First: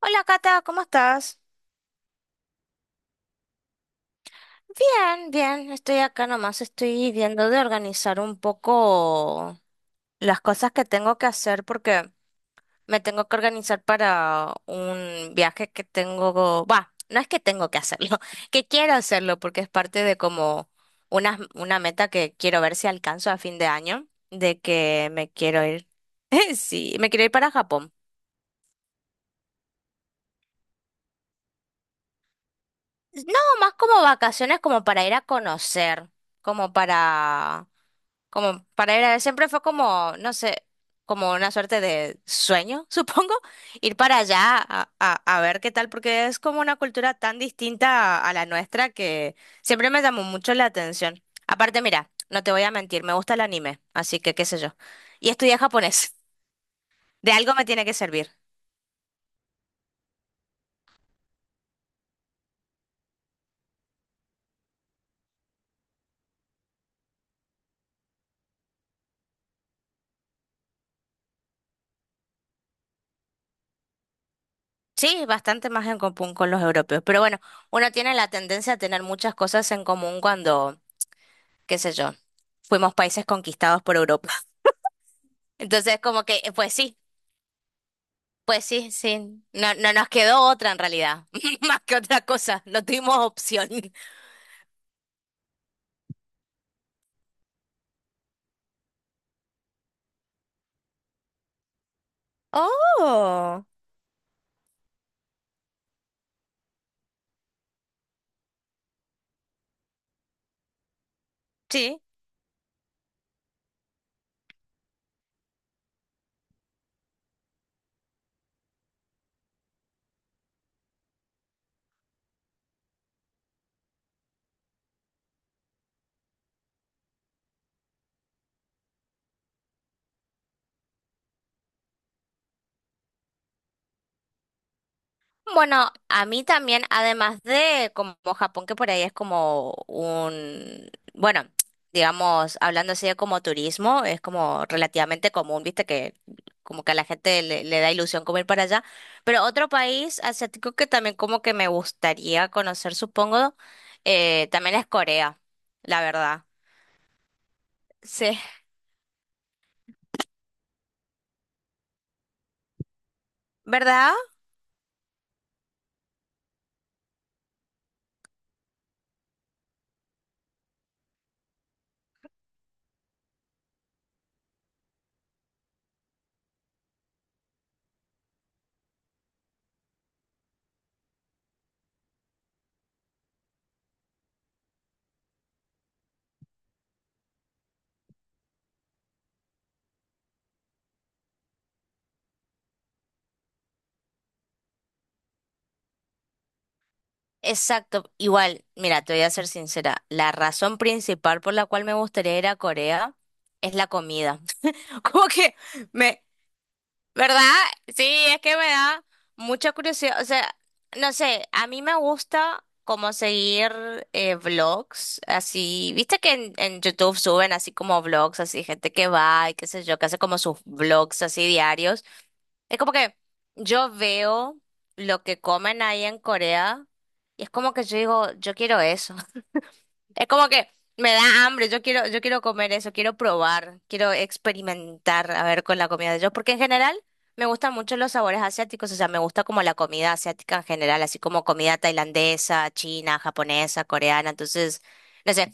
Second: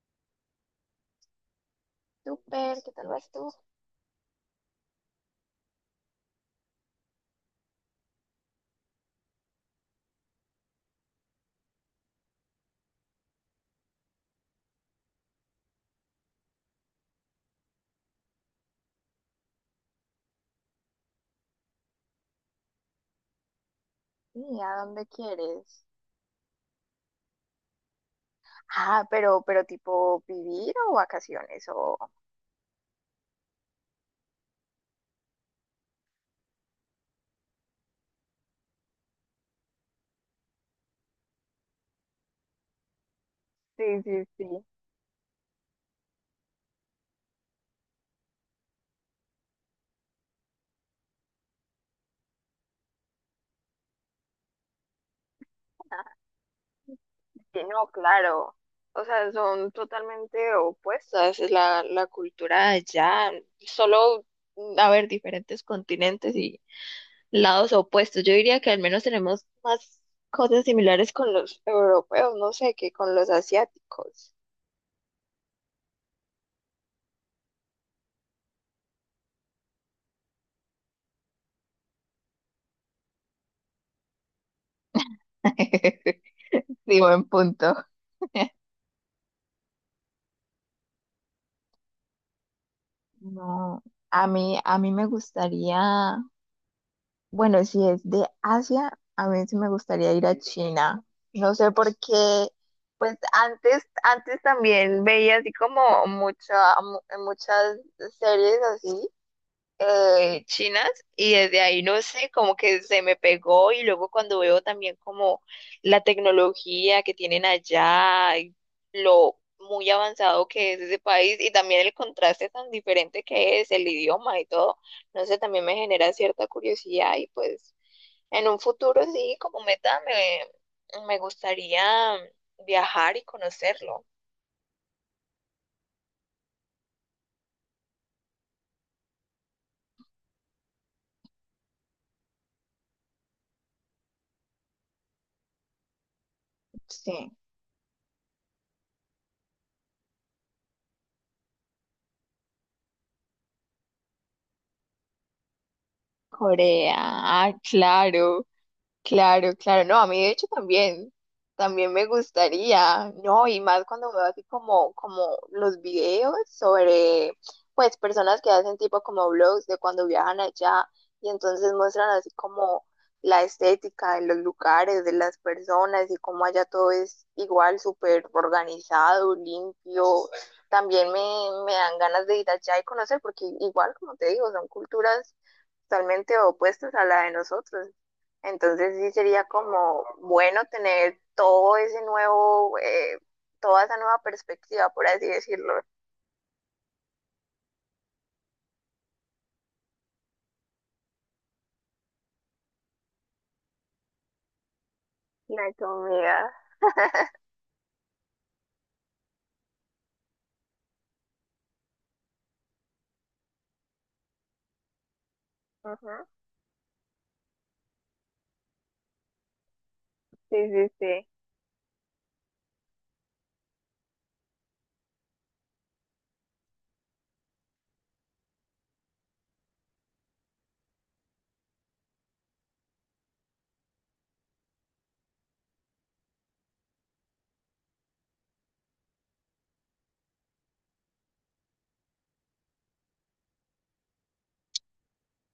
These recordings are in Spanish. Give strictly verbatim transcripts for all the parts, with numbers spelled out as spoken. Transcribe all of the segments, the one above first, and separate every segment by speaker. Speaker 1: Hola Cata, ¿cómo estás?
Speaker 2: Súper, ¿qué tal vas tú?
Speaker 1: Bien, bien, estoy acá nomás, estoy viendo de organizar un poco las cosas que tengo que hacer porque me tengo que organizar para un viaje que tengo, va, no es que tengo que hacerlo, que quiero hacerlo porque es parte de como una, una meta que quiero ver si alcanzo a fin de año,
Speaker 2: ¿Y
Speaker 1: de
Speaker 2: a dónde
Speaker 1: que me quiero
Speaker 2: quieres?
Speaker 1: ir, sí, me quiero ir para Japón.
Speaker 2: Ah, pero, pero tipo vivir o vacaciones o...
Speaker 1: No, más como vacaciones, como para ir a conocer, como para, como para ir a ver. Siempre fue como, no sé, como una suerte de sueño, supongo, ir
Speaker 2: Sí,
Speaker 1: para
Speaker 2: sí,
Speaker 1: allá
Speaker 2: sí.
Speaker 1: a, a- a ver qué tal, porque es como una cultura tan distinta a, a la nuestra que siempre me llamó mucho la atención. Aparte, mira, no te voy a mentir, me gusta el anime, así que qué sé yo. Y estudié japonés, de algo
Speaker 2: Sí,
Speaker 1: me tiene
Speaker 2: no,
Speaker 1: que servir.
Speaker 2: claro. O sea, son totalmente opuestas. La, la cultura de allá, solo, mm, a ver, diferentes continentes y lados opuestos. Yo diría que al menos tenemos más cosas similares con los europeos, no sé, que con los asiáticos.
Speaker 1: Sí, bastante más en común con los europeos. Pero bueno, uno tiene la tendencia a tener muchas cosas en común cuando, qué sé yo, fuimos países conquistados por Europa. Entonces, como que, eh, pues sí,
Speaker 2: Sí, buen punto.
Speaker 1: pues sí, sí. No, no nos quedó otra en realidad, más que otra cosa. No tuvimos opción.
Speaker 2: No, a mí, a mí me gustaría, bueno, si es de Asia, a mí sí me gustaría ir a China. No sé por qué, pues
Speaker 1: Oh,
Speaker 2: antes, antes también veía así como mucha, mu- muchas series así eh, chinas y desde ahí
Speaker 1: sí.
Speaker 2: no sé, como que se me pegó y luego cuando veo también como la tecnología que tienen allá, y lo muy avanzado que es ese país y también el contraste tan diferente que es el idioma y todo, no sé, también me genera cierta curiosidad y pues en un futuro sí, como meta me, me gustaría viajar y conocerlo.
Speaker 1: Bueno, a mí también, además de como Japón, que por ahí es como un, bueno, digamos, hablando así de como turismo, es como relativamente común, viste, que como que a la
Speaker 2: Sí.
Speaker 1: gente le, le da ilusión como ir para allá. Pero otro país asiático que también como que me gustaría conocer, supongo, eh, también es Corea, la verdad.
Speaker 2: Corea, ah,
Speaker 1: Sí.
Speaker 2: claro. Claro, claro, no, a mí de hecho también, también me gustaría, no, y más cuando
Speaker 1: ¿Verdad?
Speaker 2: veo así como, como los videos sobre, pues, personas que hacen tipo como vlogs de cuando viajan allá y entonces muestran así como la estética de los lugares, de las personas y cómo allá todo es igual, súper organizado, limpio. También me, me dan ganas de ir allá y conocer porque igual, como te digo, son culturas totalmente opuestas a la de nosotros. Entonces sí sería como bueno tener todo ese nuevo, eh, toda esa nueva perspectiva, por así decirlo.
Speaker 1: Exacto. Igual, mira, te voy a ser sincera. La razón principal por la cual me gustaría ir a Corea es la comida. Como que
Speaker 2: La
Speaker 1: me,
Speaker 2: comida.
Speaker 1: ¿verdad? Sí, es que me da mucha curiosidad. O sea, no sé, a mí me gusta como seguir eh, vlogs, así, viste
Speaker 2: Ujú.
Speaker 1: que en, en YouTube suben así como vlogs, así gente que va y qué sé yo, que hace como
Speaker 2: Sí,
Speaker 1: sus
Speaker 2: sí,
Speaker 1: vlogs
Speaker 2: sí.
Speaker 1: así diarios. Es como que yo veo lo que comen ahí en Corea y es como que yo digo, yo quiero eso. Es como que me da hambre, yo quiero, yo quiero comer eso, quiero probar, quiero experimentar, a ver, con la comida de ellos, porque en general me gustan mucho los sabores asiáticos, o sea, me gusta como la comida asiática en general, así como comida tailandesa, china, japonesa, coreana, entonces, no sé,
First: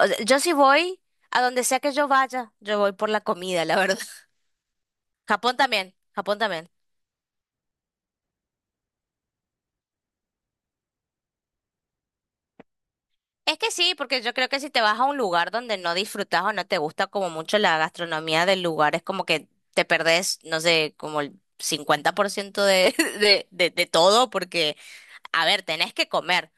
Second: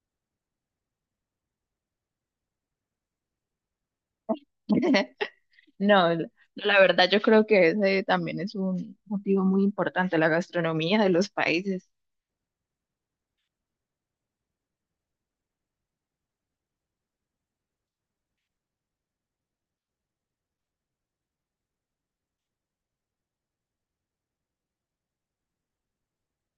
Speaker 1: o sea, yo sí voy a donde sea que yo vaya, yo voy por la comida, la verdad. Japón también,
Speaker 2: No, la
Speaker 1: Japón también.
Speaker 2: la verdad yo creo que ese también es un motivo muy importante, la gastronomía de los países.
Speaker 1: Es que sí, porque yo creo que si te vas a un lugar donde no disfrutas o no te gusta como mucho la gastronomía del lugar, es como que te perdés, no sé, como el cincuenta por ciento de, de, de, de todo, porque, a ver, tenés que comer.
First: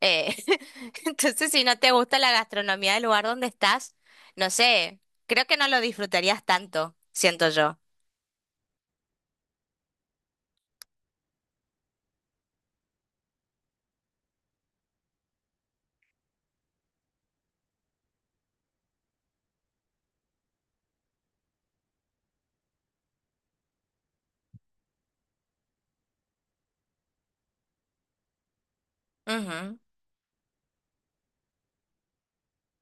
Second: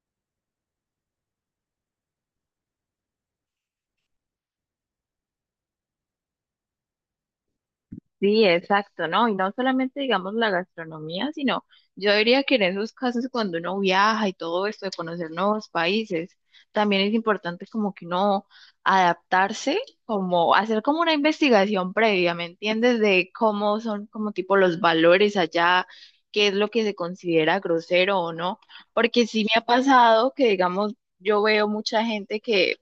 Speaker 1: Eh, entonces, si no te gusta la gastronomía del lugar donde estás, no sé, creo que no lo disfrutarías tanto, siento yo.
Speaker 2: Sí, exacto, ¿no? Y no solamente, digamos, la gastronomía, sino yo diría que en esos casos cuando uno viaja y todo esto de conocer nuevos países, también es importante como que uno adaptarse, como hacer como una investigación previa, ¿me entiendes? De cómo son como tipo los valores allá, qué es lo que se considera grosero o no, porque sí me ha
Speaker 1: Ujú,
Speaker 2: pasado que, digamos, yo veo mucha gente que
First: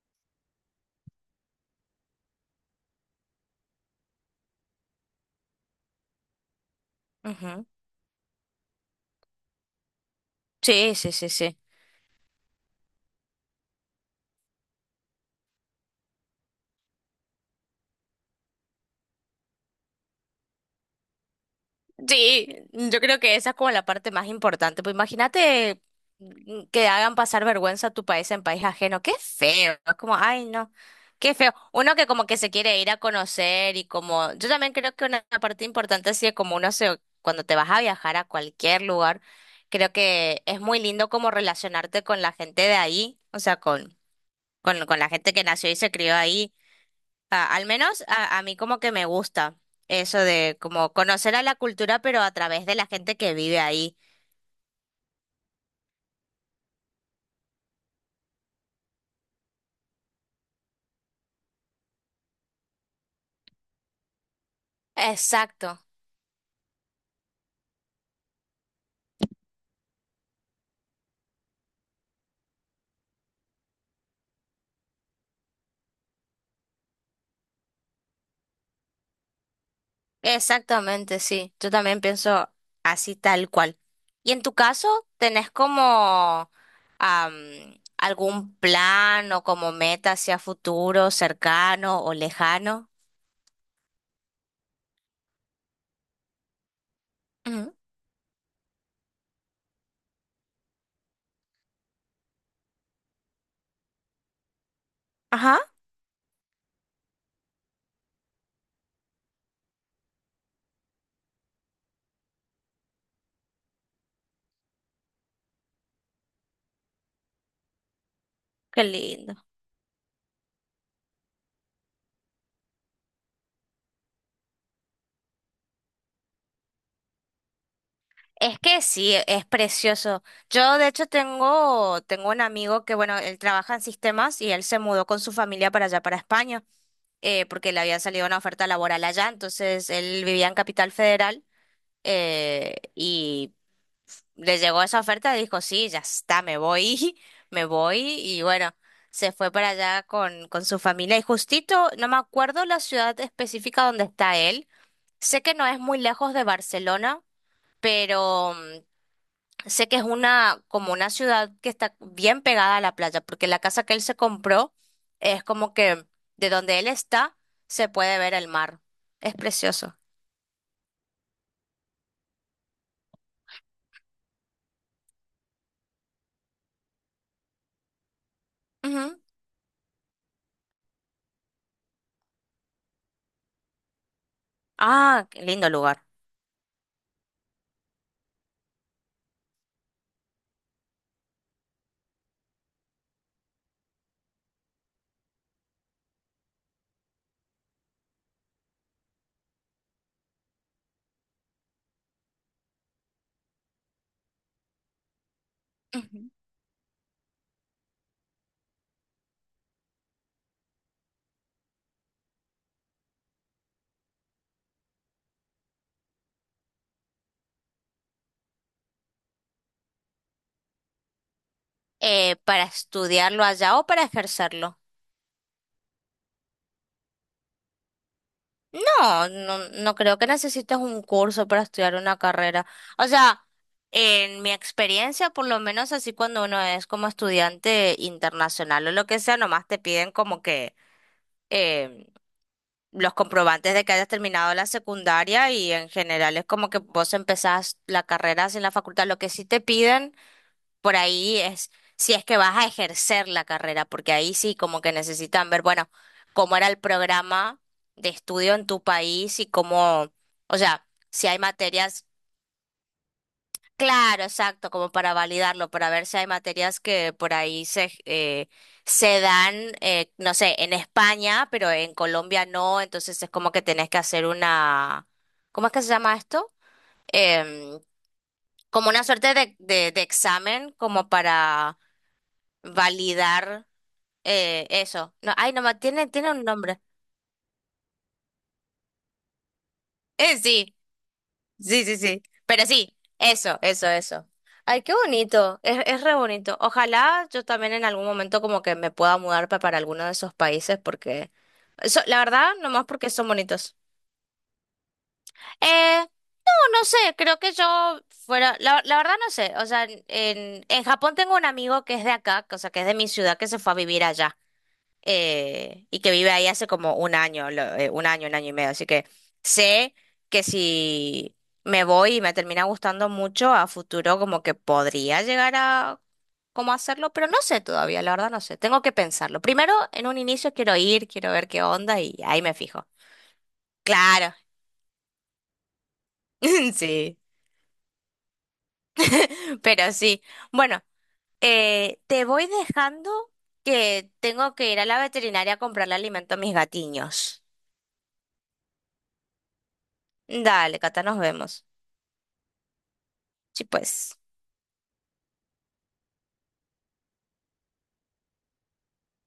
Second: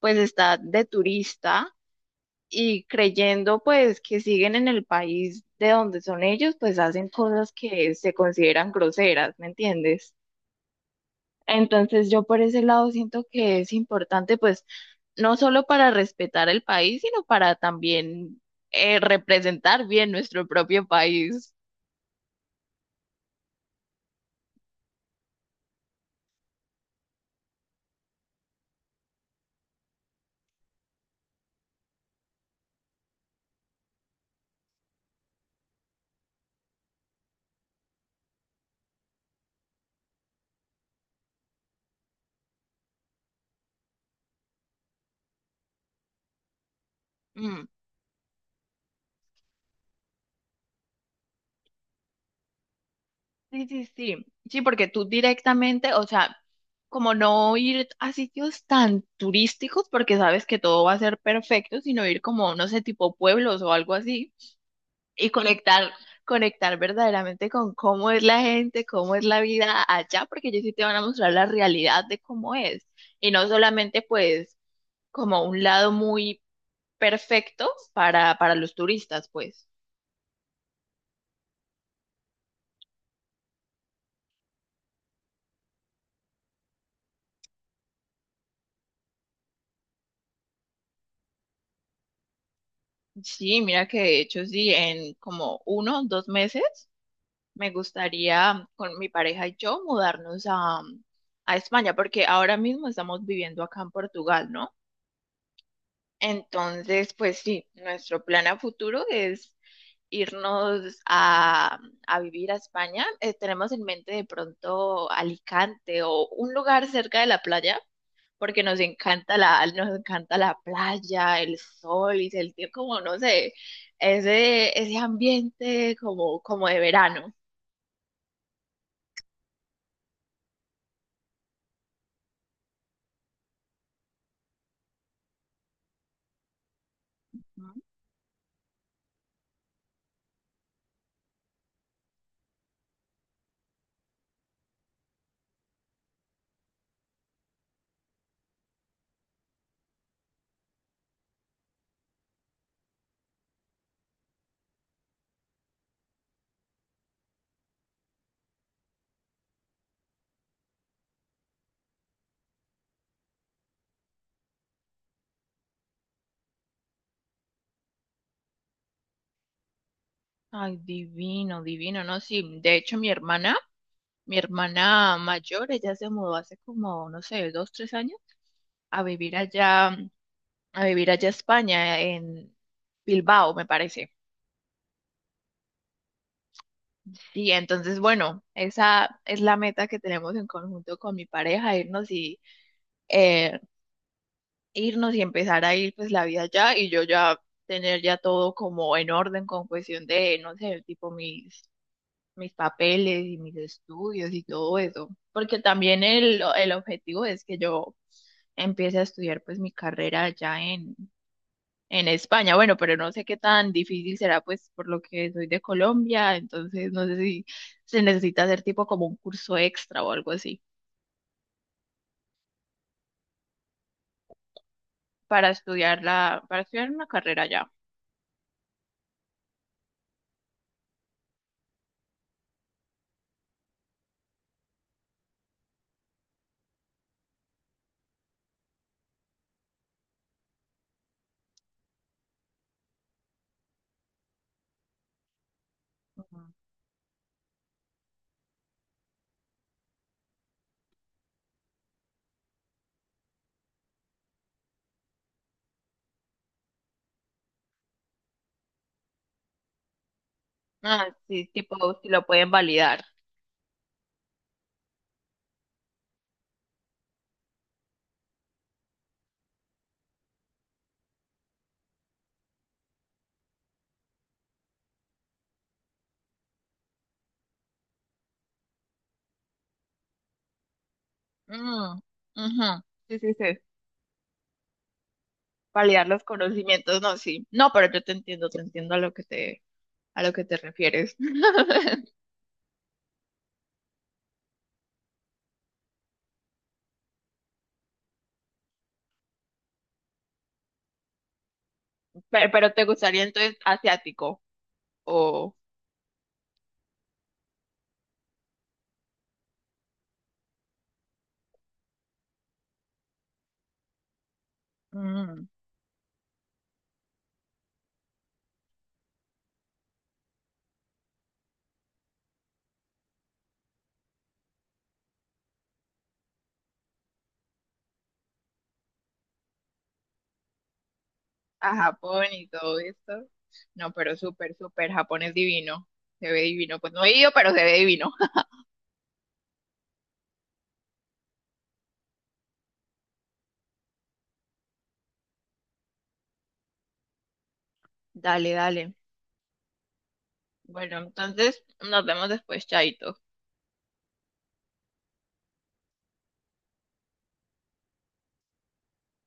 Speaker 2: pues está de turista y creyendo pues que siguen en el país de donde son ellos, pues hacen cosas
Speaker 1: ujú.
Speaker 2: que se consideran groseras, ¿me entiendes?
Speaker 1: Sí, sí, sí, sí.
Speaker 2: Entonces yo por ese lado siento que es importante pues no solo para respetar el país, sino para también eh, representar bien nuestro propio país.
Speaker 1: Sí, yo creo que esa es como la parte más importante. Pues imagínate mm, que hagan pasar vergüenza a tu país en país ajeno. Qué feo. Es como, ay, no. Qué feo. Uno que como que se quiere ir a conocer y como, yo también creo que una parte importante así es como uno se, cuando te vas a viajar a cualquier lugar, creo que es muy lindo como relacionarte con la gente de ahí, o sea, con, con, con la gente que nació y se crió ahí. Ah,
Speaker 2: Mm.
Speaker 1: al menos a, a mí como que me gusta eso de como conocer a la cultura, pero a través de la gente que vive
Speaker 2: Sí, sí,
Speaker 1: ahí.
Speaker 2: sí, sí, porque tú directamente, o sea, como no ir a sitios tan turísticos porque sabes que todo va a ser perfecto, sino ir como, no sé, tipo pueblos o algo así y
Speaker 1: Exacto,
Speaker 2: conectar, conectar verdaderamente con cómo es la gente, cómo es la vida allá, porque ellos sí te van a mostrar la realidad de cómo es. Y no solamente pues como un lado muy perfecto para, para los turistas, pues.
Speaker 1: exactamente, sí. Yo también pienso así tal cual. ¿Y en tu caso, tenés como am, algún plan o como meta hacia futuro, cercano o lejano?
Speaker 2: Sí, mira que de hecho sí, en como uno, dos meses me
Speaker 1: Ujú.
Speaker 2: gustaría con mi pareja y yo mudarnos a, a España, porque ahora mismo estamos viviendo acá en Portugal, ¿no?
Speaker 1: Ajá,
Speaker 2: Entonces, pues sí, nuestro plan a futuro es irnos a, a vivir a España. Eh, tenemos en mente de pronto Alicante o un lugar cerca de la playa, porque nos
Speaker 1: qué lindo.
Speaker 2: encanta la, nos encanta la playa, el sol y sentir como, no sé, ese, ese ambiente como, como de verano.
Speaker 1: Es que sí, es precioso. Yo de hecho tengo, tengo un amigo que, bueno, él trabaja en sistemas y él se mudó con su familia para allá, para España, eh, porque
Speaker 2: ¿No?
Speaker 1: le había salido una oferta laboral allá, entonces él vivía en Capital Federal eh, y le llegó esa oferta y dijo, sí, ya está, me voy, me voy y bueno, se fue para allá con, con su familia y justito, no me acuerdo la ciudad específica donde está él, sé que no es muy lejos de Barcelona, pero mm, sé que es una, como una ciudad que está bien pegada a la playa, porque la casa que él se compró es como que de donde él está se puede ver el mar. Es precioso.
Speaker 2: Ay, divino, divino, ¿no? Sí, de hecho mi hermana, mi hermana mayor, ella se mudó hace como, no sé, dos, tres años a
Speaker 1: Ujú.
Speaker 2: vivir allá a vivir allá a España, en Bilbao, me parece.
Speaker 1: Ah, qué lindo lugar.
Speaker 2: Y entonces, bueno, esa es la meta que tenemos en conjunto con mi pareja, irnos y eh, irnos y empezar a ir pues la vida allá y yo ya tener ya todo como en orden con cuestión de, no sé, tipo mis mis papeles y mis estudios y todo eso, porque también
Speaker 1: Ujú.
Speaker 2: el, el objetivo es que yo empiece a estudiar pues mi carrera allá en, En España. Bueno, pero no sé qué tan difícil será, pues por lo que soy de Colombia, entonces no sé si se necesita hacer tipo como un curso extra o algo así
Speaker 1: Eh, ¿para estudiarlo allá o para ejercerlo?
Speaker 2: para estudiar la, para estudiar una carrera ya.
Speaker 1: No, no, no creo que necesites un curso para estudiar una carrera. O sea, en mi experiencia, por lo menos así cuando uno es como estudiante internacional o lo que sea, nomás te piden como que eh, los comprobantes de que hayas terminado la secundaria y en general
Speaker 2: Ujú.
Speaker 1: es como que vos empezás la carrera sin la facultad. Lo que sí te piden por ahí es si es que vas a ejercer la carrera, porque ahí sí como que necesitan ver, bueno, cómo era el programa de estudio en tu país y cómo, o sea,
Speaker 2: Ah,
Speaker 1: si hay
Speaker 2: sí, tipo
Speaker 1: materias.
Speaker 2: si lo pueden validar.
Speaker 1: Claro, exacto, como para validarlo, para ver si hay materias que por ahí se, eh, se dan, eh, no sé, en España, pero en Colombia no, entonces es como que tenés que hacer una, ¿cómo es que se llama esto? Em, Como una suerte de, de, de examen, como para
Speaker 2: Mm, ujú. Sí, sí, sí.
Speaker 1: validar eh, eso. No, ay, no, ma- tiene,
Speaker 2: Validar los
Speaker 1: tiene un nombre.
Speaker 2: conocimientos, no, sí. No, pero yo te entiendo, te entiendo a lo que te, a lo
Speaker 1: Eh,
Speaker 2: que te
Speaker 1: sí.
Speaker 2: refieres.
Speaker 1: Sí, sí, sí. Pero sí, eso, eso, eso. Ay, qué bonito, es, es re bonito. Ojalá yo también en algún momento como que me pueda mudar pa- para alguno de esos países porque, so- la
Speaker 2: Pero,
Speaker 1: verdad,
Speaker 2: pero ¿te
Speaker 1: nomás porque
Speaker 2: gustaría
Speaker 1: son
Speaker 2: entonces
Speaker 1: bonitos.
Speaker 2: asiático o?
Speaker 1: Eh, no, no sé, creo que yo fuera, la, la verdad no sé, o sea, en, en Japón tengo un amigo que es de acá, o sea, que es de mi ciudad, que se fue a vivir allá
Speaker 2: Mm.
Speaker 1: eh, y que vive ahí hace como un año, lo- eh, un año, un año y medio. Así que sé que si me voy y me termina gustando mucho, a futuro como que podría llegar a como hacerlo, pero no sé todavía, la verdad no sé. Tengo que pensarlo. Primero, en un inicio quiero ir, quiero ver qué
Speaker 2: A
Speaker 1: onda y
Speaker 2: Japón
Speaker 1: ahí
Speaker 2: y
Speaker 1: me
Speaker 2: todo
Speaker 1: fijo.
Speaker 2: esto. No, pero
Speaker 1: Claro,
Speaker 2: súper, súper, Japón es divino. Se ve divino. Pues no he
Speaker 1: sí,
Speaker 2: ido, pero se ve divino.
Speaker 1: pero sí. Bueno, eh, te voy dejando que tengo que ir a la veterinaria a comprarle alimento a mis gatiños.
Speaker 2: Dale, dale.
Speaker 1: Dale,
Speaker 2: Bueno,
Speaker 1: Cata, nos
Speaker 2: entonces
Speaker 1: vemos.
Speaker 2: nos vemos después, Chaito.
Speaker 1: Sí, pues.